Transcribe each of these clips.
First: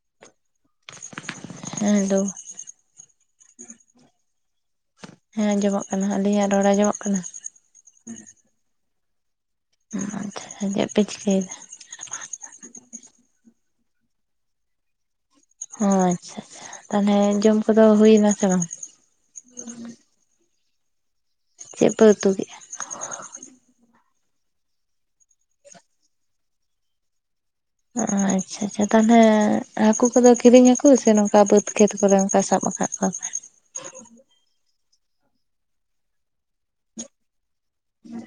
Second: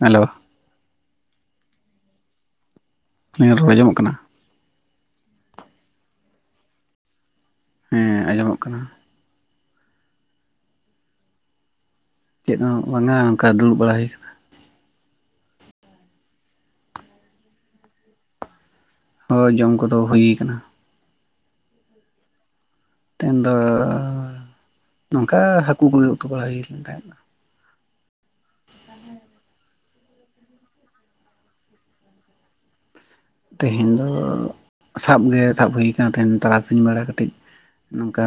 Hello. ᱦᱮᱸ hello. ᱟᱞᱤᱧᱟᱜ ᱨᱚᱲ ᱟᱸᱡᱚᱢᱚᱜ ᱠᱟᱱᱟ? ᱦᱮᱸ ᱟᱸᱡᱢᱚᱜ ᱠᱟᱱᱟ᱾ ᱟᱹᱞᱤᱧᱟᱜ ᱨᱚᱲ ᱟᱸᱡᱚᱢᱚᱜ ᱠᱟᱱᱟ? ᱦᱮᱸ ᱟᱸᱡᱚᱢᱚᱜ ᱠᱟᱱᱟ᱾ ᱟᱪᱶᱷᱟ ᱪᱮᱫ ᱯᱮ ᱪᱤᱠᱟᱹᱭᱫᱟ? ᱪᱮᱫ ᱦᱚᱸ ᱵᱟᱝᱟ ᱚᱱᱠᱟ ᱫᱩᱲᱩᱵ ᱵᱟᱲᱟ ᱦᱳᱭ ᱠᱟᱱᱟ᱾ ᱚ ᱟᱪᱪᱷᱟ ᱟᱪᱷᱟ᱾ ᱛᱟᱞᱦᱮ ᱡᱚᱢ ᱠᱚᱫᱚ ᱦᱩᱭᱱᱟ ᱥᱮ ᱵᱟᱝ? ᱦᱚ ᱡᱚᱢ ᱠᱚᱫᱚ ᱦᱩᱭ ᱠᱟᱱᱟ᱾ ᱪᱮᱫ ᱯᱮ ᱩᱛᱩ ᱠᱮᱜ-ᱟ? ᱛᱮᱦᱮᱱ ᱫᱚ ᱱᱚᱝᱠᱟ ᱦᱟᱹᱠᱩ ᱠᱚᱜᱮ ᱩᱛᱩ ᱵᱟᱲᱟ ᱦᱩᱭ ᱠᱟᱱ ᱛᱟᱦᱮᱸᱫ᱾ ᱚ ᱟᱪᱪᱷᱟ ᱟᱪᱪᱷᱟ ᱛᱟᱞᱦᱮ ᱦᱟᱹᱠᱩ ᱠᱚᱫᱚ ᱠᱤᱨᱤᱧ ᱦᱟᱹᱠᱩ ᱥᱮ ᱱᱚᱝᱠᱟ ᱵᱟᱹᱫᱽ ᱠᱷᱮᱛ ᱠᱚᱨᱮ ᱚᱝᱠᱟ ᱥᱟᱵ ᱟᱠᱟᱫ ᱠᱚᱣᱟ ᱯᱮ? ᱛᱮᱦᱮᱱ ᱫᱚ ᱥᱟᱵ ᱜᱮ ᱥᱟᱵ ᱦᱩᱭ ᱠᱟᱱᱟ᱾ ᱛᱮᱦᱮᱱ ᱛᱟᱨᱟᱥᱤᱧ ᱵᱮᱲᱟ ᱠᱟᱹᱴᱤᱡ ᱱᱚᱝᱠᱟ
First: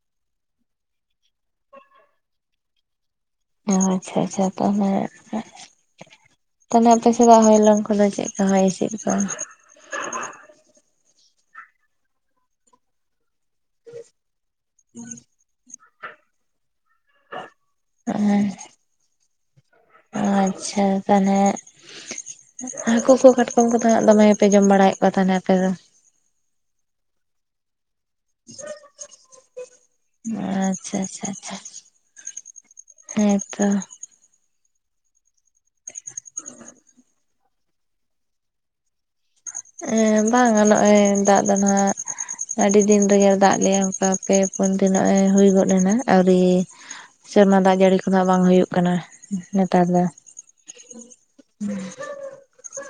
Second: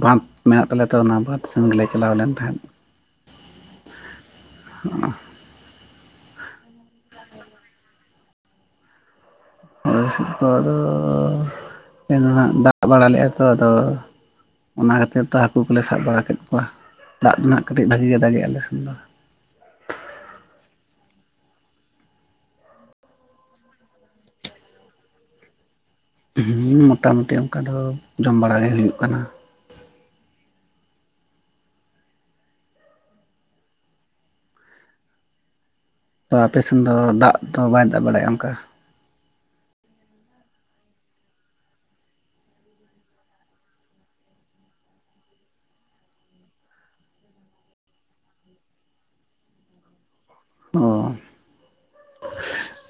ᱵᱟᱸᱫ ᱢᱮᱱᱟᱜ ᱛᱟᱞᱮᱭᱟ ᱛᱚ ᱚᱱᱟ ᱵᱟᱸᱫᱷ ᱥᱮᱱ ᱜᱮᱞᱮ ᱪᱟᱞᱟᱣ ᱞᱮᱱ ᱛᱟᱦᱮᱸᱫ᱾ ᱚ ᱟᱪᱪᱷᱟ ᱟᱪᱪᱷᱟ ᱛᱟᱞᱦᱮ ᱛᱟᱞᱦᱮ ᱟᱯᱮ ᱥᱮᱫᱟᱜ ᱦᱚᱭᱞᱚᱝ ᱠᱚᱫᱚ ᱪᱮᱫ ᱠᱟ ᱦᱚᱭ ᱦᱤᱥᱤᱫ ᱠᱚ? ᱦᱚᱭ ᱦᱤᱥᱤᱫ ᱠᱚ ᱟᱫᱚ ᱛᱮᱦᱮᱧ ᱫᱚ ᱱᱟᱦᱜ ᱫᱟᱜ ᱵᱟᱲᱟ ᱞᱮᱜ-ᱟᱭ᱾ ᱛᱚ ᱟᱫᱚ ᱚᱱᱟ ᱠᱷᱟᱹᱛᱤᱨ ᱛᱚ ᱦᱟᱹᱠᱩ ᱠᱚᱞᱮ ᱥᱟᱵ ᱵᱟᱲᱟ ᱠᱮᱫ ᱠᱚᱣᱟ᱾ ᱫᱟᱜ ᱫᱚ ᱱᱟᱦᱜ ᱠᱟᱹᱴᱤᱡ ᱵᱷᱟᱜᱤ ᱜᱮ ᱫᱟᱮᱜ-ᱟᱭ ᱟᱞᱮ ᱥᱮᱱ ᱫᱚ᱾ ᱚ ᱟᱪᱪᱷᱟ ᱛᱟᱞᱦᱮ ᱦᱟᱹᱠᱳ ᱠᱚ ᱠᱟᱴᱠᱚᱢ ᱠᱚᱫᱚ ᱦᱟᱸᱜ ᱫᱚᱢᱮ ᱜᱮᱯᱮ ᱡᱚᱢ ᱵᱟᱲᱟᱭᱮᱜ ᱠᱚᱣᱟ ᱛᱟᱞᱦᱮ ᱟᱯᱮ ᱫᱚ᱾ ᱦᱩᱸ ᱢᱚᱴᱟ ᱢᱩᱴᱤ ᱚᱱᱠᱟ ᱫᱚ ᱡᱚᱢ ᱵᱟᱲᱟ ᱜᱮ ᱦᱩᱭᱩᱜ ᱠᱟᱱᱟ᱾ ᱟᱪᱪᱷᱟ ᱟᱪᱪᱷᱟ ᱟᱪᱪᱷᱟ, ᱦᱮᱸᱛᱚ᱾ ᱛᱚ ᱟᱯᱮᱥᱮᱱ ᱫᱚ ᱫᱟᱜ ᱫᱚ ᱵᱟᱭ ᱫᱟᱜ ᱵᱟᱲᱟᱭᱮᱜ-ᱟ ᱚᱱᱠᱟ? ᱮᱸ ᱵᱟᱝᱟ ᱱᱚᱜ-ᱚᱭ ᱫᱟᱜ ᱫᱚ ᱱᱟᱦᱟᱜ ᱟᱹᱰᱤ ᱫᱤᱱ ᱨᱮᱜᱮ ᱫᱟᱜ ᱞᱮᱜ-ᱟ ᱚᱱᱠᱟ ᱯᱮ ᱯᱩᱱ ᱫᱤᱱ ᱱᱚᱜ-ᱚᱭ ᱦᱩᱭ ᱜᱚᱫ ᱮᱱᱟ ᱟᱹᱣᱨᱤᱼᱼ ᱥᱮᱨᱢᱟ ᱫᱟᱜ ᱡᱟᱹᱲᱤ ᱠᱚᱫᱚ ᱦᱟᱸᱜ ᱵᱟᱝ ᱦᱩᱭᱩᱜ ᱠᱟᱱᱟ ᱱᱮᱛᱟᱨ ᱫᱚ᱾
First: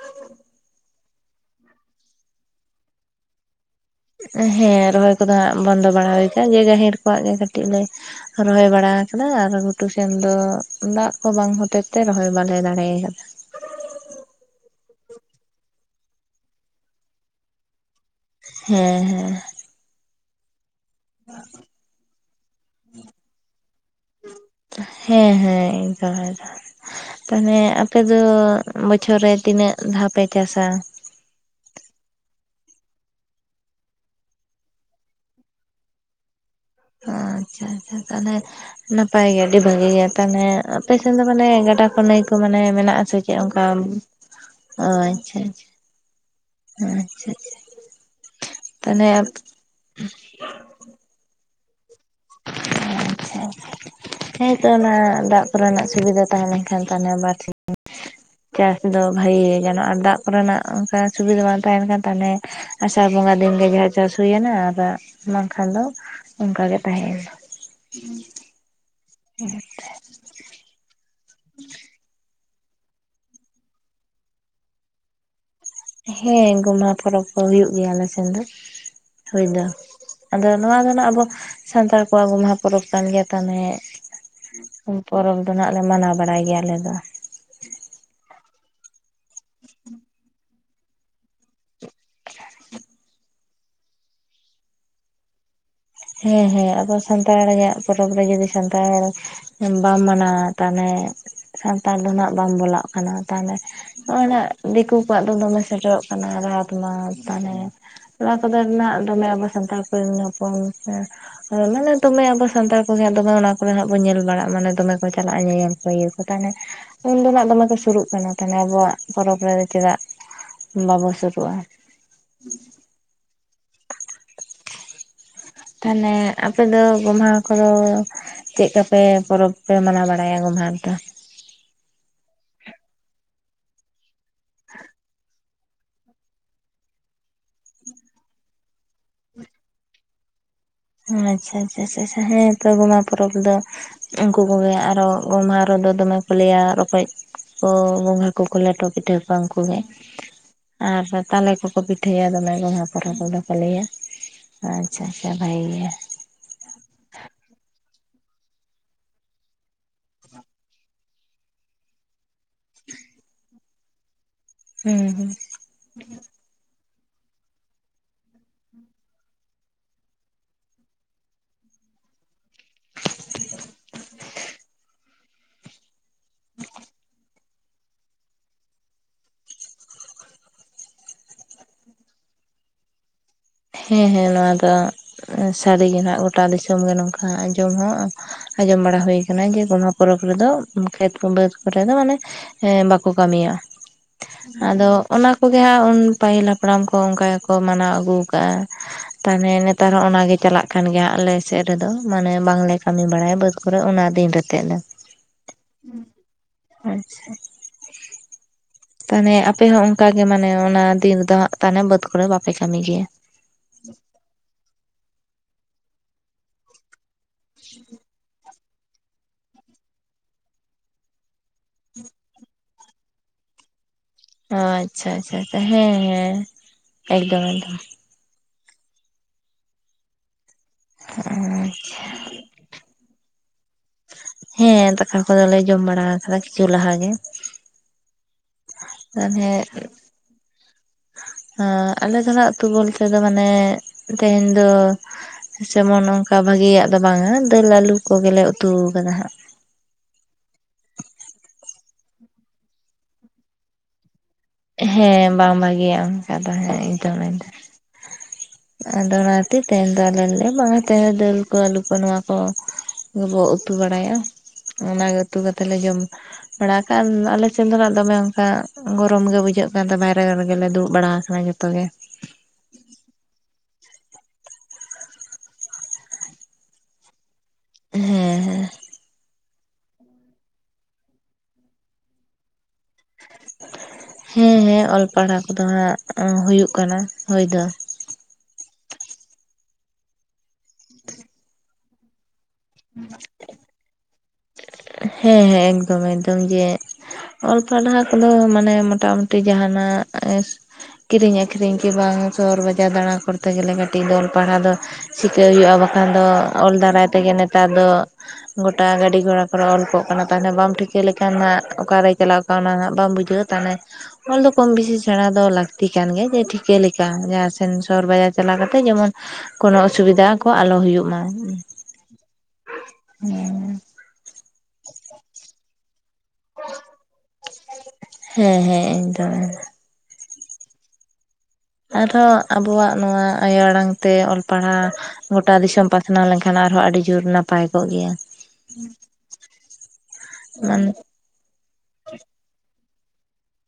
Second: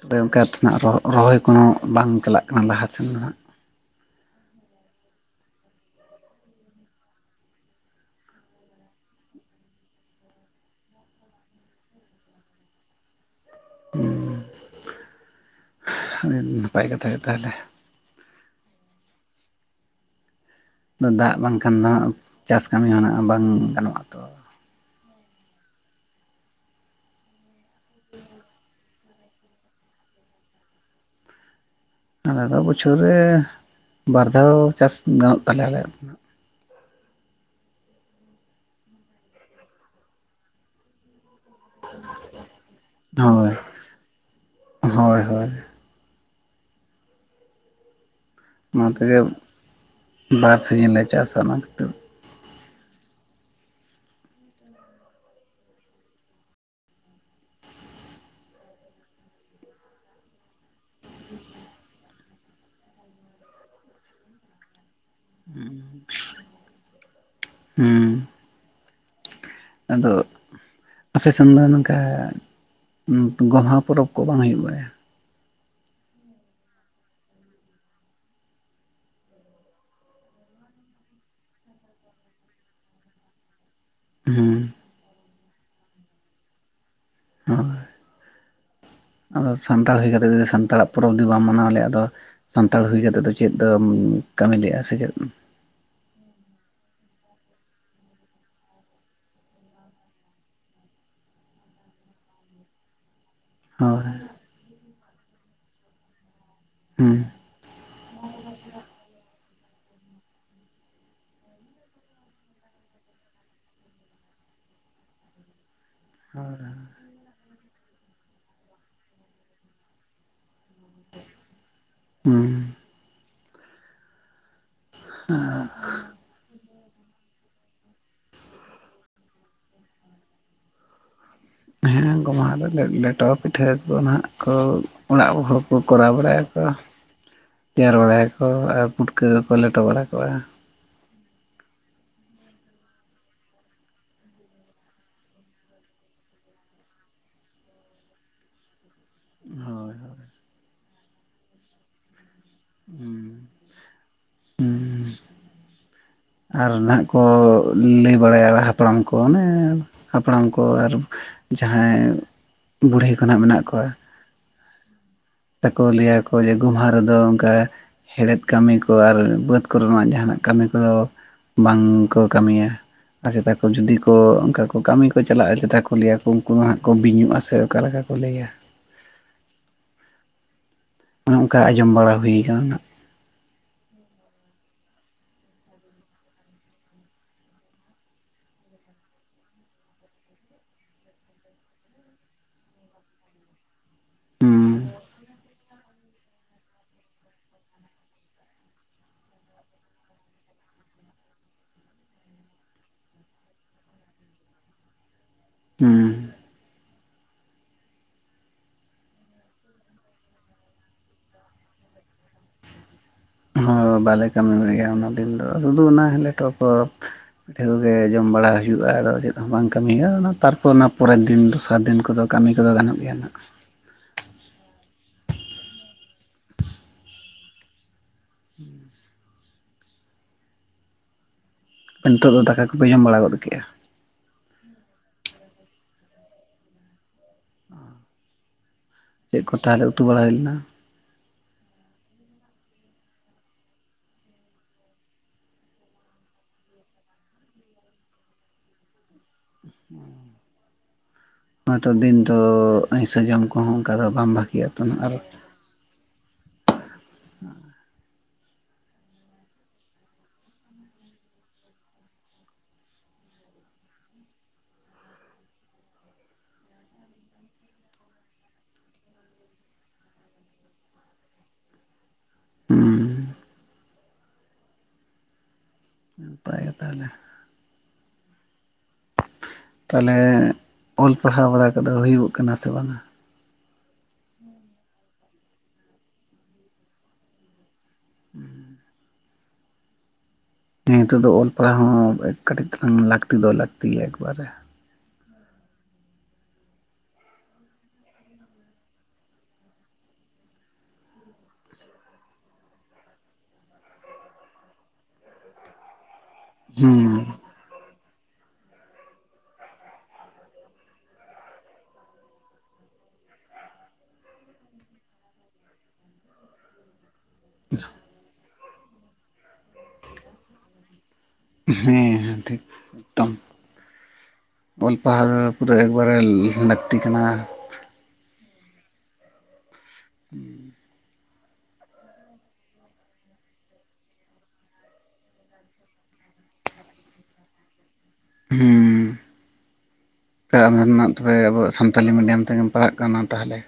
ᱟᱫᱚ ᱚᱱᱠᱟ ᱛᱮᱱᱟᱜ ᱨᱚ ᱨᱚᱦᱚᱭ ᱠᱳᱱᱳ ᱵᱟᱝ ᱪᱟᱞᱟᱜ ᱠᱟᱱᱟ ᱞᱟᱦᱟ ᱥᱮᱱ ᱫᱚ ᱦᱟᱸᱜ᱾ ᱦᱮᱸ ᱨᱚᱦᱚᱭ ᱠᱚᱫᱚ ᱦᱟᱸᱜ ᱵᱚᱱᱫᱚ ᱵᱟᱲᱟ ᱦᱩᱭ ᱠᱟ ᱡᱮ ᱜᱟᱹᱦᱤᱨ ᱠᱚᱣᱟᱜ ᱜᱮ ᱠᱟᱹᱴᱤᱡ ᱞᱮᱼᱼ ᱨᱚᱦᱚᱭ ᱵᱟᱲᱟ ᱟᱠᱟᱫᱟ ᱟᱨ ᱜᱷᱩᱴᱩ ᱥᱮᱱ ᱫᱚ ᱫᱟᱜ ᱠᱚ ᱵᱟᱝ ᱦᱚᱛᱮ ᱛᱮ ᱨᱚᱦᱚᱭ ᱵᱟᱞᱮ ᱫᱟᱲᱮ ᱠᱟᱫᱟ᱾ ᱩᱸ ᱟᱹᱰᱤ ᱱᱟᱯᱟᱭ ᱠᱟᱛᱷᱟ ᱜᱮ ᱛᱟᱦᱞᱮ᱾ ᱦᱮᱸ ᱦᱮᱸ᱾ ᱫᱟᱜ ᱵᱟᱝᱠᱷᱟᱱ ᱫᱚ ᱦᱟᱸᱜ ᱪᱟᱥ ᱠᱟᱹᱢᱤ ᱦᱚᱸ ᱱᱟᱦᱟᱸᱜ ᱵᱟᱝ ᱜᱟᱱᱚᱜ-ᱟ ᱛᱚ᱾ ᱦᱮᱸ ᱦᱮᱸ [inaudible] ᱫᱚ ᱛᱟᱦᱚᱞᱮ ᱟᱯᱮ ᱫᱚ ᱵᱚᱪᱷᱚᱨ ᱨᱮᱼᱼ ᱛᱤᱱᱟᱹᱜ ᱫᱷᱟᱣ ᱯᱮ ᱪᱟᱥᱟ? ᱟᱞᱮ ᱫᱚ ᱵᱚᱪᱷᱚᱨ ᱨᱮ ᱵᱟᱨ ᱫᱷᱟᱣ ᱪᱟᱥ ᱜᱟᱱᱚᱜ ᱛᱟᱞᱮᱭᱟ ᱟᱞᱮᱭᱟᱜ, ᱟᱪᱪᱷᱟ ᱟᱪᱪᱷᱟ ᱛᱟᱦᱚᱞᱮ ᱱᱟᱯᱟᱭ ᱜᱮ ᱟᱹᱰᱤ ᱵᱷᱟᱹᱜᱤ ᱜᱮᱭᱟ ᱛᱟᱦᱞᱮ ᱟᱯᱮ ᱥᱮᱱ ᱫᱚ ᱢᱟᱱᱮ ᱜᱟ ᱯᱟᱴᱟ ᱠᱚ ᱱᱟᱹᱭ ᱠᱚ ᱢᱟᱱᱮ ᱢᱮᱱᱟᱜ-ᱟ ᱫᱚ᱾ ᱥᱮᱪᱮᱫ ᱦᱳᱭ ᱚᱱᱠᱟ ᱚ ᱦᱳᱭ ᱟᱪᱪᱷᱟ ᱦᱳᱭ ᱟᱪᱟ ᱟᱪᱪᱷᱟ ᱟᱪᱷᱟ᱾ ᱚᱱᱟ ᱛᱮᱜᱮ ᱵᱟᱨ ᱥᱤᱡᱤᱱ ᱞᱮ ᱪᱟᱥᱟ ᱚᱱᱟ [inaudible] [inaudible] ᱦᱮᱸᱛᱚ ᱚᱱᱟ ᱫᱟᱜ ᱠᱚᱨᱮᱱᱟᱜ ᱥᱩᱵᱤᱫᱟ ᱛᱟᱦᱮᱸ ᱞᱮᱱᱠᱷᱟᱱ ᱛᱟᱞᱦᱮ ᱵᱟᱨ ᱴᱷᱤᱠ᱾ ᱪᱟᱥ ᱫᱚ ᱵᱷᱟᱜᱮ ᱜᱮ ᱜᱟᱱᱚᱜ-ᱟ ᱟᱨ ᱫᱟᱜ ᱠᱚᱨᱮᱱᱟᱜ ᱚᱱᱠᱟ ᱥᱩᱵᱤᱫᱷᱟ ᱵᱟᱝ ᱛᱟᱦᱮᱱ ᱠᱷᱟᱱ ᱛᱟᱦᱚᱞᱮᱼᱼ ᱟᱥᱟᱲ ᱵᱚᱸᱜᱟ ᱫᱤᱱᱜᱮ ᱡᱟᱦᱟᱸ ᱪᱟᱥ ᱦᱩᱭᱮᱱᱟ ᱟᱨ ᱵᱟ ᱵᱟᱝᱠᱷᱟᱱ ᱫᱚ ᱚᱱᱠᱟᱜᱮ ᱛᱟᱦᱮᱸᱭᱮᱱᱟ᱾ ᱦᱩᱸ᱾ ᱟᱫᱚ᱾ ᱟᱯᱮᱥᱮᱱ ᱫᱚ ᱱᱚᱝᱠᱟ ᱜᱚᱢᱦᱟ ᱯᱚᱨᱚᱵᱽ ᱠᱚ ᱵᱟᱝ ᱦᱩᱭᱩᱜ ᱵᱟᱲᱟᱭᱟ? ᱦᱮᱸ ᱜᱳᱢᱦᱟ ᱯᱚᱨᱚᱵᱽ ᱠᱚ ᱦᱩᱭᱩᱜ ᱜᱮᱭᱟ ᱟᱞᱮ ᱥᱮᱱ ᱫᱚ ᱦᱳᱭ ᱫᱚ ᱾ ᱟᱫᱚ ᱱᱚᱣᱟ ᱫᱚ ᱱᱟᱜ ᱟᱵᱚ ᱥᱟᱱᱛᱟᱲ ᱠᱚᱣᱟᱜ ᱜᱚᱢᱦᱟ ᱯᱚᱨᱚᱵᱽ ᱠᱟᱱ ᱜᱮᱭᱟ ᱛᱟᱦᱞᱮᱼᱼ ᱦᱩᱸ᱾ ᱯᱚᱨᱚᱵᱽ ᱫᱚ ᱱᱟᱦᱟᱜ ᱞᱮ ᱢᱟᱱᱟᱣ ᱵᱟᱲᱟᱭ ᱜᱮᱭᱟ ᱟᱞᱮ ᱫᱚ ᱾ ᱦᱳᱭ ᱟᱫᱚ ᱥᱟᱱᱛᱟᱲ ᱦᱩᱭ ᱠᱟᱛᱮᱜ ᱡᱩᱫᱤ ᱥᱟᱱᱛᱟᱲᱟᱜ ᱯᱚᱨᱚᱵᱽ ᱡᱩᱫᱤ ᱵᱟᱢ ᱢᱟᱱᱟᱣ ᱞᱮᱜ-ᱟ ᱟᱫᱚ᱾ ᱥᱟᱱᱛᱟᱲ ᱦᱩᱭᱠᱟᱛᱮᱫ ᱫᱚ ᱪᱮᱫ ᱫᱚᱢ ᱠᱟᱹᱢᱤ ᱞᱮᱜᱼᱟ ᱥᱮ ᱪᱮᱫ᱾ ᱦᱮᱸ ᱦᱮᱸ ᱟᱵᱚ ᱥᱟᱱᱛᱟᱲᱟᱜ ᱯᱚᱨᱚᱵᱽ ᱨᱮ ᱡᱩᱫᱤ ᱥᱟᱱᱛᱟᱲᱼᱼ ᱵᱟᱢ ᱢᱟᱱᱟᱣ ᱛᱟᱦᱚᱞᱮ ᱥᱟᱱᱛᱟᱲ ᱫᱚ ᱱᱟᱦᱟᱜ ᱵᱟᱢ ᱵᱚᱞᱟᱜ ᱠᱟᱱᱟ ᱛᱟᱦᱚᱞᱮᱼᱼ ᱦᱳᱭ ᱱᱚᱜᱼᱚᱭ ᱫᱤᱠᱩ ᱠᱚᱣᱟᱜ ᱫᱚ ᱫᱚᱢᱮ ᱥᱮᱴᱮᱨᱚᱜ ᱠᱟᱱᱟ ᱨᱟᱛ ᱢᱟᱛ ᱦᱩᱸ ᱛᱟᱱᱮᱼᱼ ᱚᱱᱟ ᱠᱚᱫᱚ ᱨᱮᱱᱟᱜ ᱫᱚᱢᱮ ᱟᱵᱚ ᱥᱟᱱᱛᱟᱲ ᱠᱚᱨᱮᱱ ᱦᱚᱯᱚᱱ ᱦᱮᱸ᱾ ᱢᱟᱱᱮ ᱫᱚᱢᱮ ᱟᱵᱚ ᱥᱟᱱᱛᱟᱲ ᱠᱚᱜᱮ ᱫᱚᱢᱮ ᱚᱱᱟ ᱠᱚᱨᱮ ᱦᱟᱸᱜ ᱵᱚᱱ ᱧᱮᱞ ᱵᱟᱲᱟᱜᱼᱟ ᱢᱟᱱᱮ ᱫᱚᱢᱮ ᱠᱚ ᱪᱟᱞᱟᱜᱼᱟ ᱧᱮᱧᱮᱞ ᱠᱚ ᱤᱭᱟᱹ ᱠᱚ ᱛᱟᱦᱚᱞᱮᱼᱼ ᱩᱱᱫᱚ ᱱᱟᱜ ᱫᱚᱢᱮ ᱠᱚ ᱥᱩᱨᱩᱜ ᱠᱟᱱᱟ ᱛᱟᱦᱞᱮ ᱟᱵᱚᱣᱟᱜ ᱯᱚᱨᱚᱵᱽ ᱨᱮᱫᱚ ᱪᱮᱫᱟᱜ ᱵᱟᱵᱚ ᱥᱩᱨᱩᱜᱼᱟ ᱾ ᱦᱩᱸ᱾ ᱛᱟᱦᱚᱞᱮ ᱟᱯᱮᱫᱚ ᱜᱚᱢᱦᱟ ᱠᱚᱫᱚ᱾ ᱪᱮᱫᱠᱟᱯᱮ ᱯᱚᱨᱚᱵᱽ ᱯᱮ ᱢᱟᱱᱟᱣ ᱵᱟᱲᱟᱭᱟ ᱜᱚᱢᱦᱟ ᱨᱮ ᱫᱚ᱾ ᱦᱮᱸ ᱜᱚᱢᱦᱟᱼᱼ ᱚᱱᱟᱫᱚ ᱞᱮᱴᱚ ᱯᱤᱴᱷᱟᱹᱠᱚ ᱱᱟᱦᱟᱜ ᱠᱚ ᱚᱲᱟᱜ ᱦᱚᱲ ᱠᱚ ᱠᱚᱨᱟᱣ ᱵᱟᱲᱟᱭᱟ ᱠᱚ᱾ ᱛᱮᱭᱟᱨ ᱵᱟᱲᱟᱭᱟᱠᱚ ᱟᱨ ᱯᱩᱴᱠᱟᱹ ᱠᱚᱠᱚ ᱞᱮᱴᱚ ᱵᱟᱲᱟ ᱠᱚᱜᱣᱟ᱾ ᱟᱪᱪᱷᱟ ᱟᱪᱪᱷᱟ ᱦᱮᱸ ᱛᱚ ᱜᱚᱢᱦᱟ ᱯᱚᱨᱚᱵᱽ ᱫᱚ᱾ ᱩᱱᱠᱩ ᱠᱚᱜᱮ ᱟᱨᱚ ᱜᱳᱢᱦᱟ ᱨᱮᱫᱚ ᱫᱚᱢᱮ ᱠᱚ ᱞᱟᱹᱭᱟ ᱨᱚᱠᱚᱡᱼᱼ ᱚ ᱜᱚᱸᱜᱷᱟ ᱠᱚᱠᱚ ᱞᱮᱴᱚ ᱯᱤᱴᱷᱟᱹ ᱠᱚᱣᱟ ᱩᱱᱠᱩ ᱜᱮᱼᱼ ᱦᱳᱭ ᱦᱳᱭ ᱟᱨ ᱛᱟᱞᱮ ᱠᱚᱠᱚ ᱯᱤᱴᱷᱟᱹᱭᱟ ᱫᱚᱢᱮ ᱜᱚᱢᱦᱟ ᱯᱚᱨᱚᱵᱽ ᱦᱩᱸ ᱠᱚᱫᱚ ᱠᱚ ᱞᱟᱹᱭᱟ ᱾ ᱟᱪᱪᱷᱟ ᱟᱪᱪᱷᱟ ᱵᱷᱟᱜᱮ ᱜᱮ᱾ ᱟᱨ ᱱᱟᱦᱟᱜ ᱠᱚ ᱞᱟᱹᱭ ᱵᱟᱲᱟᱭᱟ ᱦᱟᱯᱲᱟᱢ ᱠᱚ ᱚᱱᱮ ᱦᱟᱯᱲᱟᱢ ᱠᱚ ᱟᱨ ᱡᱟᱸᱦᱟᱭ ᱵᱩᱲᱦᱤ ᱠᱚ ᱱᱟᱜ ᱢᱮᱱᱟᱜ ᱠᱚᱣᱟ ᱦᱩᱸ ᱦᱩᱸ ᱛᱟᱠᱚ ᱞᱟᱹᱭᱟᱠᱚ ᱡᱮ ᱜᱳᱢᱦᱟ ᱨᱮᱫᱚ ᱚᱱᱠᱟ ᱦᱮᱲᱦᱮᱫ ᱠᱟᱹᱢᱤ ᱠᱚ ᱟᱨ ᱵᱟᱹᱫᱽ ᱠᱚᱨᱮᱱᱟᱜ ᱡᱟᱦᱟᱱᱟᱜ ᱠᱟᱹᱢᱤ ᱠᱚᱫᱚ ᱵᱟᱝᱠᱚ ᱠᱟᱹᱢᱤᱭᱟ ᱟᱨ ᱪᱮᱫᱟ ᱠᱚ ᱡᱩᱫᱤ ᱠᱚ ᱚᱱᱠᱟ ᱠᱚ ᱠᱟᱹᱢᱤ ᱠᱚ ᱪᱟᱞᱟᱜᱼᱟ ᱪᱮᱛᱟ ᱠᱚ ᱞᱟᱹᱭᱟᱠᱚ ᱩᱱᱠᱩ ᱫᱚ ᱦᱟᱸᱜ ᱠᱚ ᱵᱤᱧᱩᱜ ᱟ ᱥᱮ ᱚᱠᱟ ᱞᱮᱠᱟ ᱠᱚ ᱞᱮᱭᱟ ᱚᱱᱮ ᱚᱱᱠᱟ ᱟᱸᱡᱚᱢ ᱵᱟᱲᱟ ᱦᱩᱭ ᱠᱟᱱᱟ ᱱᱟᱜ ᱦᱮᱸ ᱦᱮᱸ ᱱᱚᱣᱟ ᱫᱚ ᱥᱟᱹᱨᱤᱜᱮ ᱱᱟᱜ ᱜᱚᱴᱟ ᱫᱤᱥᱚᱢ ᱜᱮ ᱱᱚᱝᱠᱟ ᱟᱸᱡᱚᱢ ᱦᱚᱸ ᱟᱸᱡᱚᱢ ᱵᱟᱲᱟ ᱦᱩᱭ ᱠᱟᱱᱟ ᱡᱮ ᱜᱚᱢᱦᱟ ᱯᱚᱨᱚᱵᱽ ᱨᱮᱫᱚ ᱠᱷᱮᱛ ᱠᱚ ᱵᱟᱹᱫᱽ ᱠᱚᱨᱮ ᱫᱚ ᱢᱟᱱᱮ ᱮᱸ ᱵᱟᱠᱚ ᱠᱟᱹᱢᱤᱭᱟ ᱦᱩᱸ ᱟᱫᱚ ᱚᱱᱟ ᱠᱚᱜᱮ ᱦᱟᱸᱜ ᱩᱱ ᱯᱟᱹᱦᱤᱞ ᱦᱟᱯᱲᱟᱢ ᱠᱚ ᱚᱱᱠᱟ ᱜᱮᱠᱚ ᱢᱟᱱᱟᱣ ᱟᱹᱜᱩ ᱠᱟᱜ-ᱟ ᱾ ᱛᱟᱦᱚᱞᱮ ᱱᱮᱛᱟᱨ ᱦᱚᱸ ᱚᱱᱟᱜᱮ ᱪᱟᱞᱟᱜ ᱠᱟᱱ ᱜᱮᱭᱟ ᱟᱞᱮᱥᱮᱫ ᱨᱮᱫᱚ ᱢᱟᱱᱮ ᱵᱟᱝᱞᱮ ᱠᱟᱹᱢᱤ ᱵᱟᱲᱟᱭᱟ ᱵᱟᱹᱫᱽ ᱠᱚᱨᱮ ᱚᱱᱟ ᱫᱤᱱ ᱨᱮᱛᱮᱫ ᱫᱚ [unintelligible] ᱦᱩᱸ ᱟᱪᱪᱷᱟ ᱛᱟᱦᱚᱞᱮ ᱟᱯᱮ ᱦᱚᱸ ᱚᱱᱠᱟ ᱜᱮ ᱢᱟᱱᱮ ᱚᱱᱟ ᱫᱤᱱ ᱨᱮᱫᱚ ᱦᱟᱸᱜ ᱛᱟᱱᱮ ᱵᱟᱹᱫᱽ ᱠᱚᱨᱮ ᱵᱟᱯᱮ ᱠᱟᱹᱢᱤ ᱜᱮᱭᱟ᱾ ᱵᱟᱞᱮ ᱠᱟᱹᱢᱤ ᱜᱮᱭᱟ ᱚᱱᱟ ᱫᱤᱱ ᱫᱚ ᱥᱩᱫᱩ ᱚᱱᱟ ᱞᱮᱴᱚ ᱠᱚ ᱯᱤᱴᱷᱟᱹ ᱠᱚᱜᱮ ᱡᱚᱢ ᱵᱟᱲᱟ ᱦᱩᱭᱩᱜᱼᱟ ᱟᱫᱚ ᱪᱮᱫ ᱵᱟᱝ ᱠᱟᱹᱢᱤᱜᱼᱟ ᱛᱟᱨᱯᱚᱨ ᱚᱱᱟ ᱯᱚᱨᱮᱨ ᱫᱤᱱ ᱫᱚᱥᱟᱨ ᱫᱤᱱ ᱠᱚᱫᱚ ᱠᱟᱹᱢᱤ ᱠᱚᱫᱚ ᱜᱟᱱᱚᱜ ᱜᱮᱭᱟ ᱱᱟᱜ᱾ ᱟᱪᱪᱷᱟ ᱟᱪᱪᱷᱟ ᱟᱪᱪᱷᱟ ᱦᱮᱸ ᱦᱮᱸ ᱮᱠᱫᱚᱢ ᱮᱠᱫᱚᱢ [inaudible] ᱱᱤᱛᱟᱹᱜ ᱫᱚ ᱫᱟᱠᱟ ᱠᱚᱯᱮ ᱡᱚᱢ ᱵᱟᱲᱟ ᱜᱚᱫ ᱠᱮᱜᱼᱟ? ᱦᱮᱸ ᱫᱟᱠᱟ ᱠᱚᱫᱚᱞᱮ ᱡᱚᱢ ᱵᱟᱲᱟ ᱠᱟᱫᱟ ᱠᱤᱪᱷᱩ ᱞᱟᱦᱟ ᱜᱮ ᱾ ᱪᱮᱫ ᱠᱚ ᱛᱟᱦᱚᱞᱮ ᱩᱛᱩ ᱵᱟᱲᱟ ᱦᱩᱭ ᱞᱮᱱᱟ? ᱟᱞᱮ ᱫᱚᱱᱟᱜ ᱚᱛᱩ ᱵᱚᱞᱛᱮ ᱫᱚ ᱢᱟᱱᱮ ᱛᱮᱦᱮᱧ ᱫᱚ ᱥᱮᱢᱚᱱ ᱚᱱᱠᱟ ᱵᱷᱟᱜᱤᱭᱟᱜ ᱫᱚ ᱵᱟᱝᱟ ᱫᱟᱹᱞ ᱟᱞᱩ ᱠᱚ ᱜᱮᱞᱮ ᱩᱛᱩ ᱠᱟᱫᱟ ᱦᱟᱸᱜ ᱾ ᱚᱱᱟ ᱴᱟᱜ ᱫᱤᱱ ᱫᱚ ᱟᱹᱭᱥᱟᱹ ᱡᱚᱢ ᱠᱚᱦᱚᱸ ᱚᱱᱠᱟ ᱫᱚ ᱵᱟᱝ ᱵᱷᱟᱜᱤ ᱦᱮᱸ ᱵᱟᱝ ᱵᱷᱟᱹᱜᱤᱭᱟ ᱚᱱᱠᱟ ᱫᱚ ᱦᱮᱸ ᱮᱠᱫᱚᱢ ᱮᱠᱫᱚᱢ ᱟᱫᱚ ᱚᱱᱟᱛᱮ ᱛᱮᱦᱮᱧ ᱫᱚ ᱟᱞᱮ ᱞᱮ ᱵᱟᱝᱟ ᱛᱮᱦᱮ ᱫᱟᱹᱞ ᱠᱚ ᱟᱹᱞᱩ ᱠᱚ ᱱᱚᱣᱟ ᱠᱚ ᱵᱚ ᱩᱛᱩ ᱵᱟᱲᱟᱭᱟ ᱚᱱᱟ ᱜᱮ ᱩᱛᱩ ᱠᱟᱛᱮ ᱞᱮ ᱡᱚᱢ ᱵᱟᱲᱟ ᱠᱟᱜ ᱟᱞᱮ ᱥᱮᱱ ᱫᱚᱱᱟᱜ ᱫᱚᱢᱮ ᱚᱱᱠᱟ ᱜᱚᱫ ᱜᱚᱨᱚᱢ ᱜᱮ ᱵᱩᱡᱷᱟᱹᱜ ᱠᱟᱱ ᱛᱮ ᱵᱟᱭᱨᱮ ᱨᱮᱜᱮ ᱫᱩᱲᱵ ᱵᱟᱲᱟᱟᱣ ᱟᱠᱟᱱᱟ ᱡᱚᱛᱚ ᱜᱮ ᱾ ᱦᱩᱸ ᱱᱟᱯᱟᱭ ᱜᱮ ᱛᱟᱦᱚᱞᱮ ᱦᱮᱸ ᱦᱮᱸ ᱛᱟᱦᱞᱮ ᱚᱞ ᱯᱟᱲᱦᱟᱣ ᱵᱟᱲᱟ ᱠᱟᱫᱚ ᱦᱩᱭᱩᱜ ᱠᱟᱱᱟ ᱥᱮ ᱵᱟᱝᱟ? ᱦᱮᱸ ᱦᱮᱸ ᱚᱞ ᱯᱟᱲᱦᱟᱣ ᱠᱚᱫᱚ ᱦᱟᱸᱜ ᱦᱩᱭᱩᱜ ᱠᱟᱱᱟ ᱦᱩᱭ ᱫᱚ᱾ ᱱᱤᱛᱚᱜ ᱫᱚ ᱚᱞ ᱯᱟᱲᱦᱟᱣ ᱦᱚᱸ ᱠᱟᱹᱴᱤᱡ ᱛᱟᱞᱟᱝ ᱞᱟᱹᱠᱛᱤ ᱫᱚ ᱞᱟᱹᱠᱛᱤ ᱜᱮᱭᱟ ᱮᱠᱵᱟᱨᱮ᱾ ᱦᱮᱸ ᱦᱮᱸ ᱮᱠᱫᱚᱢ ᱮᱠᱫᱚᱢ ᱡᱮ ᱚᱞ ᱯᱟᱲᱦᱟᱣ ᱠᱚᱫᱚ ᱢᱟᱱᱮ ᱢᱚᱴᱟ ᱢᱩᱴᱤ ᱡᱟᱦᱟᱱᱟᱜ ᱠᱤᱨᱤᱧ ᱟᱠᱷᱨᱤᱧ ᱠᱤ ᱵᱟᱝ ᱥᱚᱦᱚᱨ ᱵᱟᱡᱟᱨ ᱫᱟᱬᱟ ᱠᱚᱨᱛᱮ ᱜᱮᱞᱮ ᱠᱟᱹᱴᱤᱡ ᱫᱚ ᱚᱞ ᱯᱟᱲᱦᱟᱣ ᱫᱚ ᱥᱤᱠᱟᱹᱣ ᱦᱩᱭᱩᱜᱼᱟ ᱵᱟᱠᱷᱟᱱ ᱫᱚ ᱚᱞ ᱦᱩᱸ ᱫᱟᱨᱟᱭ ᱛᱮᱜᱮ ᱱᱮᱛᱟᱨ ᱫᱚ ᱜᱚᱴᱟ ᱜᱟᱹᱰᱤ ᱜᱷᱚᱲᱟ ᱚᱞ ᱠᱚᱜ ᱠᱟᱱᱟ ᱛᱟᱦᱚᱞᱮ ᱵᱟᱢ ᱴᱷᱤᱠᱟᱹ ᱞᱮᱠᱷᱟᱱ ᱦᱟᱜ ᱚᱠᱟᱨᱮᱭ ᱪᱟᱞᱟᱣ ᱠᱟᱱᱟ ᱚᱱᱟ ᱦᱟᱜ ᱵᱟᱢ ᱵᱩᱡᱷᱟᱹᱣᱟ ᱛᱟᱦᱚᱞᱮ ᱚᱞ ᱫᱚ ᱠᱚᱢ ᱵᱮᱥᱤ ᱥᱮᱬᱟ ᱫᱚ ᱞᱟᱹᱠᱛᱤ ᱠᱟᱱ ᱜᱮ ᱡᱮ ᱴᱷᱤᱠᱟᱹ ᱞᱮᱠᱟ ᱡᱟᱦᱟᱸ ᱥᱮᱱ ᱥᱚᱦᱚᱨ ᱵᱟᱡᱟᱨ ᱪᱟᱞᱟᱣ ᱠᱟᱛᱮᱜ ᱡᱮᱢᱚᱱᱼᱼ ᱠᱚᱱᱚ ᱚᱥᱩᱵᱤᱫᱷᱟ ᱠᱚ ᱟᱞᱚ ᱦᱩᱭᱩᱜ ᱢᱟ ᱾ ᱦᱮᱸ᱾ ᱴᱷᱤᱠ ᱮᱠᱫᱚᱢ᱾ ᱚᱞ ᱯᱟᱲᱦᱟᱹᱣ ᱫᱚ ᱯᱩᱨᱟᱹ ᱮᱠᱵᱟᱨᱮ ᱞᱟᱹᱠᱛᱤ ᱠᱟᱱᱟ ᱾ ᱦᱮᱸ ᱦᱮᱸ ᱮᱠᱫᱚᱢ᱾ ᱟᱫᱚ ᱟᱵᱚᱣᱟᱜ ᱱᱚᱣᱟ ᱟᱭᱳ ᱟᱲᱟᱝ ᱛᱮ ᱚᱞ ᱯᱟᱲᱦᱟᱣ ᱜᱳᱴᱟ ᱫᱤᱥᱚᱢ ᱯᱟᱥᱱᱟᱣ ᱞᱮᱱᱠᱷᱟᱱ ᱟᱨᱦᱚᱸ ᱟᱹᱰᱤ ᱡᱳᱨ ᱱᱟᱯᱟᱭ ᱠᱚᱜ ᱜᱮᱭᱟ ᱾ ᱦᱩᱸ ᱛᱟᱦᱞᱮ ᱨᱮᱱᱟᱜ ᱛᱚᱵᱮ ᱟᱵᱚᱣᱟᱜ ᱥᱟᱱᱛᱟᱞᱤ ᱢᱤᱰᱤᱭᱟᱢ ᱛᱮᱜᱮᱢ ᱯᱟᱲᱦᱟᱜ ᱠᱟᱱᱟ ᱛᱟᱦᱚᱞᱮ?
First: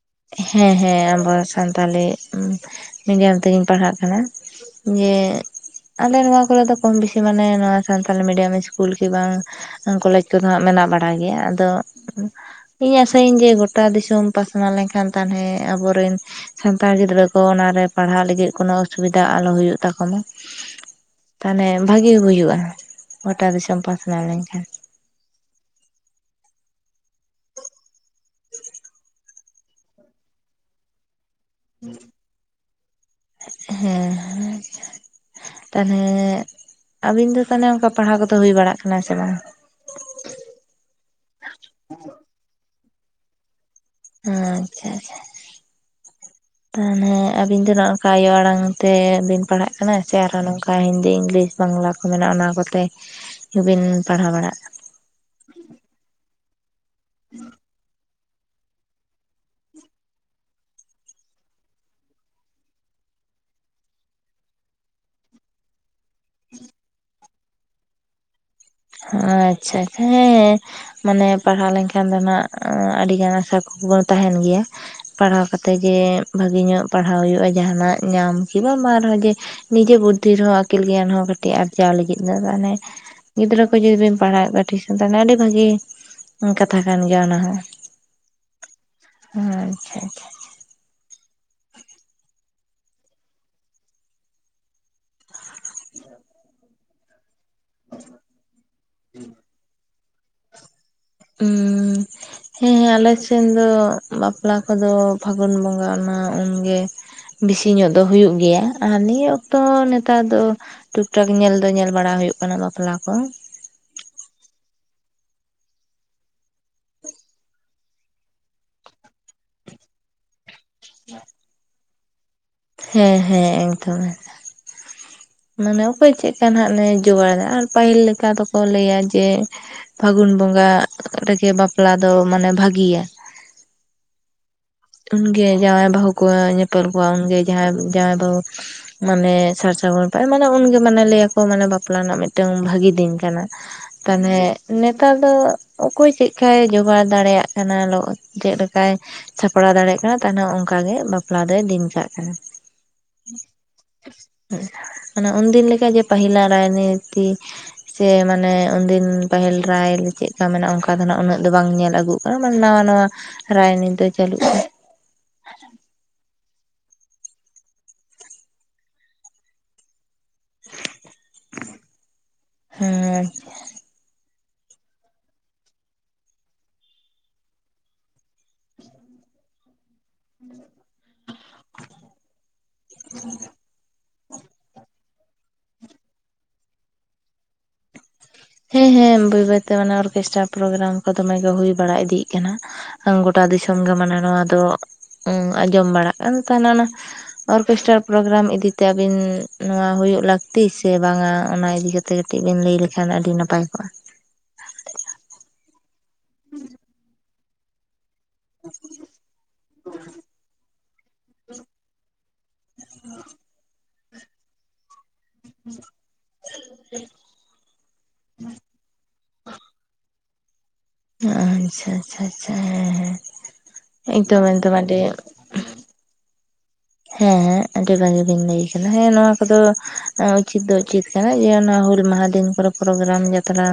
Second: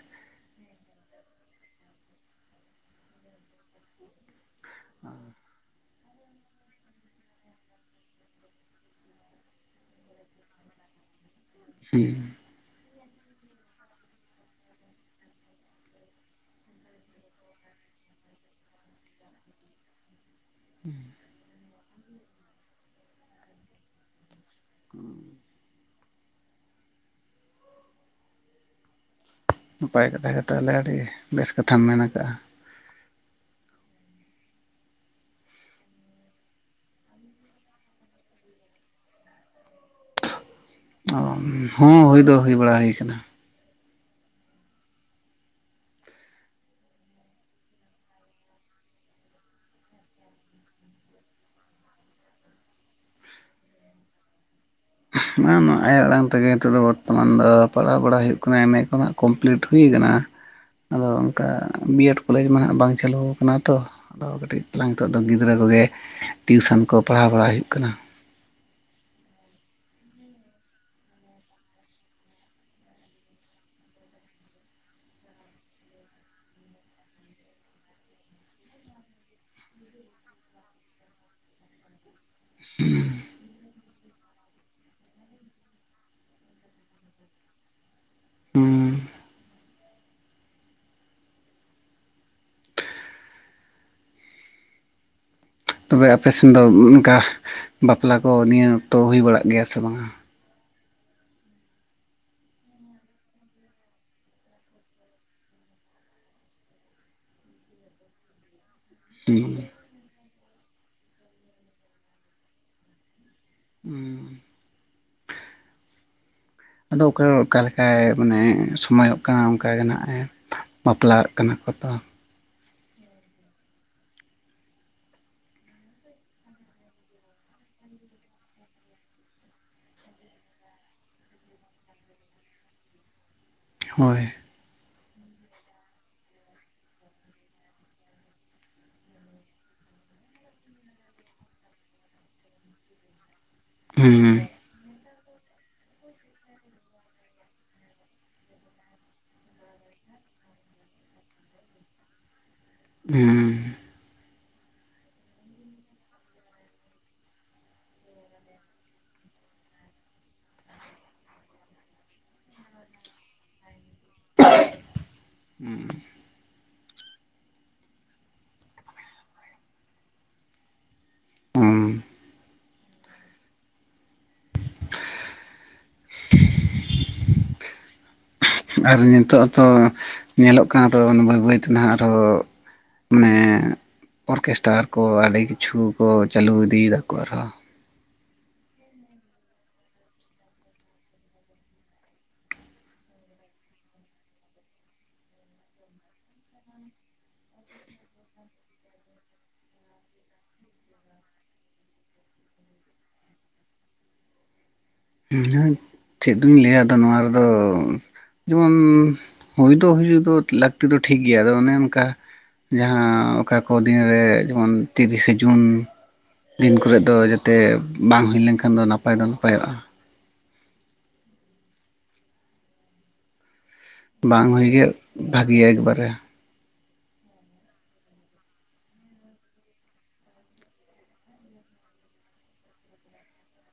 ᱦᱮᱸ ᱦᱮᱸ ᱟᱵᱚᱣᱟᱜ ᱥᱟᱱᱛᱟᱞᱤ ᱢᱤᱰᱤᱭᱟᱢ ᱛᱮᱜᱤᱧ ᱯᱟᱲᱦᱟᱜ ᱠᱟᱱᱟ ᱾ ᱡᱮ ᱟᱞᱮ ᱱᱚᱣᱟ ᱠᱚᱨᱮ ᱫᱚ ᱠᱚᱢ ᱵᱮᱥᱤ ᱢᱟᱱᱮ ᱱᱚᱣᱟ ᱥᱟᱱᱛᱟᱞᱤ ᱢᱤᱰᱤᱭᱟᱢ ᱤᱥᱠᱩᱞ ᱜᱮ ᱵᱟᱝ ᱠᱚᱞᱮᱡᱽ ᱠᱚᱫᱚ ᱦᱟᱸᱜ ᱢᱮᱱᱟᱜ ᱵᱟᱲ ᱜᱮᱭᱟ ᱟᱫᱚᱼᱼ ᱦᱩᱸ ᱤᱧ ᱟᱥᱟᱭᱟᱹᱧ ᱡᱮ ᱜᱚᱴᱟ ᱫᱤᱥᱚᱢ ᱯᱟᱥᱱᱟᱣ ᱞᱮᱱᱠᱷᱟᱱ ᱛᱟᱦᱞᱮ ᱟᱵᱚᱨᱮᱱ ᱥᱟᱱᱛᱟᱲ ᱜᱤᱫᱽᱨᱟᱹ ᱠᱚ ᱚᱱᱟᱨᱮ ᱯᱟᱲᱦᱟᱣ ᱞᱟᱹᱜᱤᱫ ᱠᱳᱱᱳ ᱚᱥᱩᱵᱤᱫᱷᱟ ᱟᱞᱚ ᱦᱩᱭᱩᱜ ᱛᱟᱠᱟ ᱢᱟᱼᱼ ᱛᱟᱦᱚᱞᱮ ᱵᱷᱟᱜᱮ ᱦᱩᱭᱩᱜᱼᱟ ᱜᱚᱴᱟ ᱫᱤᱥᱚᱢ ᱯᱟᱥᱱᱟᱣ ᱞᱮᱱᱠᱷᱟᱱ ᱾ ᱱᱟᱯᱟᱭ ᱠᱟᱛᱷᱟ ᱜᱮ ᱛᱟᱦᱞᱮ ᱟᱹᱰᱤ ᱵᱮᱥ ᱠᱟᱛᱷᱟᱢ ᱢᱮᱱ ᱟᱠᱟᱜᱼᱟ ᱾ ᱦᱮᱸ᱾ ᱛᱟᱦᱚᱞᱮ ᱟᱵᱤᱱ ᱫᱚ ᱛᱟᱦᱚᱞᱮ ᱚᱱᱠᱟ ᱯᱟᱲᱦᱟᱣ ᱠᱚᱫᱚ ᱦᱩᱭ ᱵᱟᱲᱟᱜ ᱠᱟᱱᱟ ᱥᱮ ᱵᱟᱝ? ᱦᱮᱸ ᱦᱩᱭ ᱫᱚ ᱦᱩᱭ ᱵᱟᱲᱟ ᱦᱩᱭ ᱟᱠᱟᱱᱟ ᱾ ᱦᱮᱸ ᱟᱪᱪᱷᱟ ᱟᱪᱪᱷᱟ᱾ ᱛᱟᱦᱞᱮ ᱟᱹᱵᱤᱱ ᱫᱚ ᱱᱚᱜ ᱱᱚᱝᱠᱟ ᱟᱭᱳ ᱟᱲᱟᱝ ᱛᱮᱵᱤᱱ ᱯᱟᱲᱦᱟᱜ ᱠᱟᱱᱟ ᱥᱮ ᱟᱨᱦᱚ ᱱᱚᱝᱠᱟ ᱦᱤᱱᱫᱤ ᱤᱝᱞᱤᱥᱼᱼ ᱵᱟᱝᱞᱟ ᱠᱚ ᱢᱮᱱᱟᱜᱼᱟ ᱚᱱᱟ ᱠᱚᱛᱮ ᱜᱮᱵᱤᱱ ᱯᱟᱲᱦᱟᱣ ᱵᱟᱲᱟᱜ ᱠᱟᱱᱟ? ᱱᱚᱣᱟ ᱟᱭᱳ ᱟᱲᱟᱝ ᱛᱮᱜᱮ ᱱᱤᱛᱚᱜ ᱫᱚ ᱵᱚᱨᱛᱚᱢᱟᱱ ᱫᱚ ᱯᱟᱲᱦᱟᱣ ᱵᱟᱲᱟ ᱦᱩᱭᱩᱜ ᱠᱟᱱᱟ ᱮᱢᱮ ᱠᱚ ᱱᱷᱟᱜ ᱠᱚᱢᱯᱞᱤᱴ ᱦᱩᱭᱩ ᱟᱠᱟᱱᱟ ᱟᱫᱚ ᱚᱱᱠᱟ ᱵᱤᱭᱮᱰ ᱠᱚᱞᱮᱡᱽ ᱢᱟ ᱦᱟᱜ ᱵᱟᱝ ᱪᱟᱹᱞᱩ ᱟᱠᱟᱱᱟ ᱛᱚ ᱟᱫᱚ ᱠᱟᱹᱴᱤᱡ ᱛᱟᱞᱟᱝ ᱱᱤᱛᱚᱜ ᱫᱚ ᱜᱤᱫᱽᱨᱟᱹ ᱠᱚᱜᱮ ᱴᱤᱭᱩᱥᱚᱱ ᱠᱚ ᱯᱟᱲᱦᱟᱣ ᱵᱟᱲᱟ ᱦᱩᱭᱩᱜ ᱠᱟᱱᱟ ᱾ ᱟᱪᱪᱷᱟ ᱦᱮᱸ᱾ ᱢᱟᱱᱮ ᱯᱟᱲᱦᱟᱣ ᱞᱮᱱᱠᱷᱟᱱ ᱫᱚ ᱱᱟᱦᱜ ᱟᱹᱰᱤᱜᱟᱱ ᱟᱥᱟ ᱠᱩᱠᱢᱩ ᱢᱟ ᱛᱟᱦᱮᱱ ᱜᱮᱭᱟ᱾ ᱯᱟᱲᱦᱟᱣ ᱠᱟᱛᱮ ᱡᱮ ᱵᱷᱟᱹᱜᱤ ᱧᱚᱜ ᱯᱟᱲᱦᱟᱣ ᱦᱩᱭᱩᱜᱼᱟ ᱡᱟᱸᱦᱟᱱᱟᱜ ᱧᱟᱢ ᱠᱤ ᱵᱟ ᱵᱟᱝ ᱨᱮᱦᱚ ᱡᱮ ᱱᱤᱡᱮ ᱵᱩᱫᱽᱫᱷᱤ ᱨᱮᱦᱚᱸ ᱟᱹᱠᱤᱞ ᱜᱮᱭᱟᱱ ᱦᱚᱸ ᱠᱟᱹᱴᱤᱡ ᱟᱨᱡᱟᱣ ᱞᱟᱹᱜᱤᱫ ᱫᱚ ᱢᱟᱱᱮ ᱜᱤᱫᱽᱨᱟᱹ ᱠᱚ ᱡᱩᱫᱤ ᱵᱮᱱ ᱯᱟᱲᱦᱟᱣᱮᱫ ᱠᱚᱣᱟ ᱴᱷᱤᱠ, ᱛᱟᱦᱚᱞᱮ ᱟᱹᱰᱤ ᱵᱷᱟᱹᱜᱤ ᱠᱟᱛᱷᱟ ᱠᱟᱱ ᱜᱮᱭᱟ ᱚᱱᱟ ᱦᱚᱸ। ᱦᱩᱸ ᱦᱮᱸ ᱟᱪᱪᱷᱟ ᱟᱪᱪᱷᱟ। ᱛᱚᱵᱮ ᱟᱯᱮ ᱥᱮᱱ ᱫᱚ ᱚᱱᱠᱟ ᱵᱟᱯᱞᱟ ᱠᱚ ᱱᱤᱭᱟᱹ ᱚᱠᱛᱚ ᱦᱩᱭ ᱵᱟᱲᱟᱜ ᱜᱮᱭᱟ ᱥᱮ ᱵᱟᱝᱟ? ᱦᱩᱸ᱾ ᱦᱮᱸᱦᱮᱸ ᱟᱞᱮ ᱥᱮᱱ ᱫᱚ ᱵᱟᱯᱞᱟ ᱠᱚᱫᱚ ᱯᱷᱟᱹᱜᱩᱱ ᱵᱚᱸᱜᱟ ᱟᱱᱟ ᱩᱱᱜᱮ ᱵᱮᱥᱤ ᱧᱚᱜ ᱫᱚ ᱦᱩᱭᱩᱜ ᱜᱮᱭᱟ। ᱟᱨ ᱱᱤᱭᱟᱹ ᱚᱠᱛᱚ ᱦᱩᱸ ᱱᱮᱛᱟᱨ ᱫᱚ ᱴᱩᱠ ᱴᱷᱟᱠ ᱧᱮᱞ ᱫᱚ ᱧᱮᱞ ᱵᱟᱲᱟ ᱦᱩᱭᱩᱜ ᱠᱟᱱᱟ ᱵᱟᱯᱞᱟ ᱠᱚ। ᱦᱩᱸ- ᱟᱫᱚ ᱚᱠᱟ ᱚᱠᱟᱞᱮᱠᱟᱭ ᱢᱟᱱᱮ ᱥᱚᱢᱚᱭᱚᱜ ᱠᱟᱱᱟ ᱚᱱᱠᱟᱜᱮ ᱱᱟᱜᱼ ᱦᱮᱸ। ᱵᱟᱯᱞᱟᱜ ᱠᱟᱱᱟ ᱠᱚ ᱛᱚ। ᱦᱮᱸ ᱦᱮᱸ ᱚᱱᱠᱟᱹ ᱜᱮ ᱢᱟᱱᱮ ᱚᱠᱚᱭ ᱪᱮᱫᱠᱟ ᱱᱟᱜ ᱞᱮ ᱡᱚᱜᱟᱲ ᱫᱟ ᱟᱨ ᱯᱟᱹᱦᱤᱞ ᱞᱮᱠᱟ ᱫᱚᱠᱚ ᱞᱟᱹᱭᱟ ᱡᱮ ᱯᱷᱟᱹᱜᱩᱱ ᱵᱚᱸᱜᱟ ᱨᱮᱜᱮ ᱵᱟᱯᱞᱟ ᱫᱚ ᱢᱟᱱᱮ ᱵᱷᱟᱹᱜᱤᱭᱟ। ᱦᱳᱭ, ᱩᱱᱜᱮ ᱡᱟᱶᱟᱭ ᱵᱟᱹᱦᱩ ᱠᱚ ᱧᱮᱯᱮᱞ ᱠᱚᱣᱟ ᱩᱱᱜᱮ ᱡᱟᱶᱟᱭ ᱵᱟᱹᱦᱩ ᱢᱟᱱᱮ ᱥᱟᱨ ᱥᱟᱹᱜᱩᱱ [unintelligible] ᱢᱟᱱᱮ ᱩᱱᱜᱮ ᱢᱟᱱᱮ ᱞᱟᱹᱭᱟᱠᱚ ᱢᱟᱱᱮ ᱵᱟᱯᱞᱟ ᱨᱮᱱᱟᱜ ᱢᱤᱫᱴᱟᱹᱝ ᱵᱷᱟᱹᱜᱤ ᱫᱤᱱ ᱠᱟᱱᱟ। ᱦᱩᱸ ᱛᱟᱦᱞᱮ, ᱱᱮᱛᱟᱨ ᱫᱚ ᱚᱠᱚᱭ ᱪᱮᱜ ᱞᱮᱠᱟᱭ ᱡᱚᱜᱟᱣ ᱫᱟᱲᱮᱭᱟᱜ ᱠᱟᱱᱟ [unintelligible] ᱪᱮᱫ ᱞᱮᱠᱟᱭ ᱥᱟᱯᱲᱟᱣ ᱫᱟᱲᱮᱭᱟᱜ ᱠᱟᱱᱟ ᱛᱟᱦᱟᱞᱮ ᱚᱱᱠᱟᱜᱮ ᱵᱟᱯᱞᱟ ᱫᱚᱭ ᱫᱤᱱ ᱠᱟᱜ ᱠᱟᱱᱟ। ᱦᱩᱸ [unintelligible] ᱚᱱᱮ ᱩᱱᱫᱤᱱ ᱞᱮᱠᱟ ᱜᱮ ᱯᱟᱹᱦᱞᱟ ᱨᱟᱭᱱᱤᱛᱤ ᱥᱮ ᱢᱟᱱᱮ ᱩᱱᱫᱤᱱ ᱯᱟᱹᱦᱤᱞ ᱨᱟᱭ ᱪᱮᱫᱞᱮᱠᱟ ᱢᱮᱱᱟᱜᱼᱟ ᱚᱱᱠᱟ ᱫᱚ ᱱᱟᱜ ᱩᱱᱟᱹᱜ ᱫᱚ ᱵᱟᱝ ᱧᱮᱞ ᱟᱹᱜᱩ [unintelligible] ᱱᱟᱣᱟ ᱱᱟᱣᱟ ᱨᱟᱭ ᱱᱤᱛ ᱫᱚ ᱪᱟᱹᱞᱩᱜ। [unintelligible] ᱦᱩᱸ। ᱦᱩᱸ ᱦᱮᱸᱻ, ᱟᱨ ᱱᱤᱛᱚᱜ ᱦᱚᱛᱚ ᱧᱮᱞᱚᱜ ᱠᱟᱱᱟ ᱛᱚ ᱵᱟᱹᱭ ᱵᱟᱹᱭ ᱛᱮ ᱱᱟᱜ ᱟᱨᱦᱚ, ᱢᱟᱱᱮ ᱚᱨᱠᱮᱥᱴᱟᱨ ᱠᱚ ᱟᱹᱰᱤ ᱠᱤᱪᱷᱩ ᱠᱚ ᱪᱟᱹᱞᱩ ᱤᱫᱤᱭᱮᱫᱟ ᱠᱚ ᱟᱨᱦᱚᱸ। ᱦᱮᱸ ᱦᱮᱸ ᱵᱟᱹᱭ ᱵᱟᱹᱭ ᱛᱮ ᱚᱱᱮ ᱚᱨᱠᱮᱥᱴᱨᱟ ᱯᱨᱳᱜᱨᱟᱢ ᱠᱚ ᱫᱚᱢᱮ ᱜᱮ ᱦᱩᱭ ᱵᱟᱲᱟ ᱤᱫᱤᱜ ᱠᱟᱱᱟ। ᱜᱚᱴᱟ ᱫᱤᱥᱚᱢ ᱜᱮ ᱢᱟᱱᱮ ᱱᱚᱣᱟ ᱫᱚ ᱩ ᱟᱸᱡᱚᱢ ᱵᱟᱲᱟᱜ ᱟᱫᱚ ᱛᱟᱦᱞᱮ ᱚᱱᱟ। ᱚᱨᱠᱮᱥᱴᱟᱨ ᱯᱨᱳᱜᱨᱟᱢ ᱤᱫᱤ ᱛᱮ ᱟᱹᱵᱤᱱ ᱱᱚᱣᱟ ᱦᱩᱭᱩᱜ ᱞᱟᱹᱠᱛᱤ ᱥᱮ ᱵᱟᱝᱟ ᱚᱱᱟ ᱤᱫᱤ ᱠᱟᱛ ᱛᱮ ᱠᱟᱹᱴᱤᱡ ᱵᱤᱱ ᱞᱟᱹᱭ ᱞᱮᱠᱷᱟᱱ ᱟᱹᱰᱤ ᱱᱟᱯᱟᱭ ᱠᱚᱜᱼᱟ। [unintelligible] ᱪᱮᱫ ᱫᱩᱧ ᱞᱟᱹᱭᱟ ᱟᱫᱚ ᱱᱚᱣᱟ ᱨᱮᱫᱚ ᱡᱮᱢᱚᱱ, ᱦᱳᱭ ᱫᱚ ᱦᱩᱭ ᱫᱚ ᱞᱟᱹᱠᱛᱤ ᱫᱚ ᱴᱷᱤᱠ ᱜᱮᱭᱟ ᱟᱫᱚ ᱚᱱᱮ ᱚᱱᱠᱟ ᱡᱟᱦᱟᱸ ᱚᱠᱟ ᱠᱚ [unintelligible] ᱨᱮ ᱡᱮᱢᱚᱱ ᱛᱤᱨᱤᱥᱮ ᱡᱩᱱ᱾ ᱫᱤᱱ ᱠᱚᱨᱮᱫ ᱫᱚ ᱡᱟᱛᱮ ᱵᱟᱝ ᱦᱳᱭ ᱞᱮᱱ ᱠᱷᱟᱱ ᱫᱚ ᱱᱟᱯᱟᱭ ᱫᱚ ᱱᱟᱯᱟᱭᱚᱜᱼᱟ। ᱟᱪᱪᱷᱟ ᱟᱪᱪᱷᱟ ᱟᱪᱪᱷᱟ ᱦᱮᱸ ᱦᱮᱸ ᱮᱠᱫᱚᱢ ᱮᱠᱫᱟᱢ ᱟᱹᱰᱤ ᱜᱮ ᱮᱠᱵᱟᱨᱮ, ᱦᱮᱸ ᱦᱮᱸ ᱟᱹᱰᱤ ᱵᱷᱟᱜᱤ ᱵᱤᱱ ᱞᱟᱹᱭ ᱠᱟᱫᱟ ᱦᱮᱸ ᱱᱚᱶᱟ ᱠᱚᱫᱚ ᱩᱪᱤᱛ ᱫᱚ ᱩᱪᱤᱛ᱾ [unintelligible] ᱜᱮᱭᱟ ᱱᱚᱣᱟ ᱦᱩᱞ ᱢᱟᱦᱟ ᱫᱤᱱ ᱠᱚᱨᱮ ᱯᱨᱳᱜᱨᱟᱢ ᱡᱟᱛᱨᱟ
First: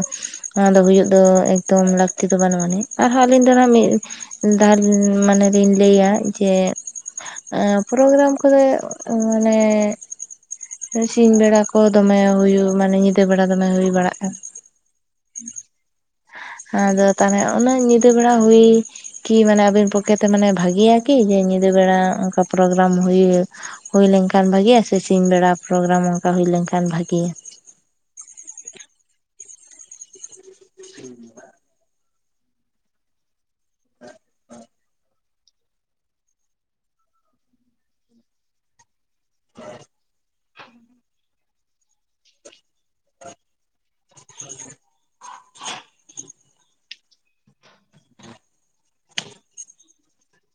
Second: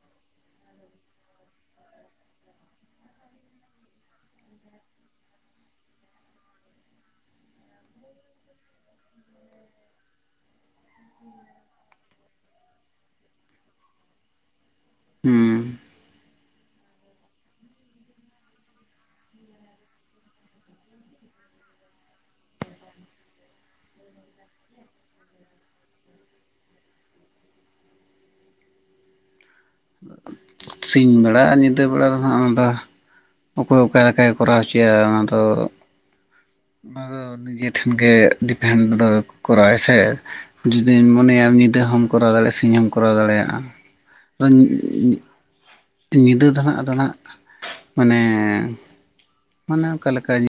ᱚᱱᱟ ᱫᱚ ᱦᱩᱭᱩᱜ ᱫᱚ ᱮᱠᱫᱚᱢ ᱞᱟᱠ ᱛᱤ ᱫᱚ ᱵᱟᱹᱱᱩᱜ ᱟᱱᱤᱡ ᱟᱨᱦᱚᱸ ᱟᱹᱞᱤᱧ ᱫᱚ ᱦᱟᱸᱜ ᱢᱤᱫ ᱫᱟᱣ ᱢᱟᱱᱮ ᱞᱤᱧ ᱞᱟᱹᱭᱟ ᱡᱮ ᱮ ᱯᱨᱳᱜᱨᱟᱢ ᱠᱚᱨᱮᱜ ᱢᱟᱱᱮ, ᱥᱤᱧ ᱵᱮᱲᱟ ᱠᱚ ᱫᱚᱢᱮ ᱦᱩᱭᱩᱜ ᱢᱟᱱᱮ ᱧᱤᱫᱟᱹ ᱵᱮᱲᱟ ᱫᱚᱢᱮ ᱦᱩᱭ ᱵᱟᱲᱟᱜᱼᱟ᱾ ᱦᱩᱸ, ᱟᱫᱚ ᱛᱟᱦᱚᱞᱮ ᱩᱱᱟᱹᱜ ᱧᱤᱫᱟᱹ ᱵᱮᱲᱟ ᱦᱩᱭ ᱠᱤ ᱢᱟᱱᱮ ᱟᱵᱤᱱ ᱯᱚᱠᱠᱷᱮᱛᱮ ᱢᱟᱱᱮ ᱵᱷᱟᱜᱮᱭᱟ ᱠᱤ ᱡᱮ ᱧᱤᱫᱟᱹ ᱵᱮᱲᱟ ᱚᱱᱠᱟ, ᱯᱨᱳᱜᱨᱟᱢ ᱦᱩᱭ ᱦᱩᱭ ᱞᱮᱱᱠᱷᱟᱱ ᱵᱷᱟᱜᱮᱭᱟ ᱥᱮ ᱥᱤᱧ ᱵᱮᱲᱟ ᱯᱨᱳᱜᱨᱟᱢ ᱚᱱᱠᱟ ᱦᱩᱭ ᱞᱮᱱᱠᱷᱟᱱ ᱵᱷᱟᱜᱤᱭᱟ? ᱥᱤᱧ ᱵᱮᱲᱟ ᱟᱨ ᱧᱤᱫᱟᱹ ᱵᱮᱲᱟ ᱨᱮᱦᱚᱸ ᱟᱫᱚ, ᱚᱠᱚᱭ ᱚᱠᱟ ᱟᱠᱟᱭ ᱠᱚᱨᱟᱣ ᱦᱚᱪᱚᱭᱟ ᱚᱱᱟᱫᱚ, ᱚᱱᱟ ᱫᱚ ᱱᱤᱡᱮ ᱴᱷᱮᱱᱜᱮ ᱰᱤᱯᱷᱮᱱᱰ ᱫᱚ ᱠᱚᱨᱟᱣ-ᱟᱭ ᱦᱮ। ᱡᱩᱫᱤᱢ ᱢᱚᱱᱮᱭᱟ ᱧᱤᱫᱟᱹ ᱦᱚᱸᱢ ᱠᱚᱨᱟᱣ ᱫᱟᱲᱮᱭᱟᱜᱼᱟ ᱥᱤᱧ ᱦᱚᱢ ᱠᱚᱨᱟᱣ ᱫᱟᱲᱮᱭᱟᱜᱼᱟ [inaudible] ᱧᱤᱫᱟᱹ ᱫᱚ ᱦᱟᱸᱜ ᱟᱫᱚ ᱱᱟᱜ ᱢᱟᱱᱮ ᱢᱟᱱᱮ ᱚᱠᱟ ᱞᱮᱠᱟ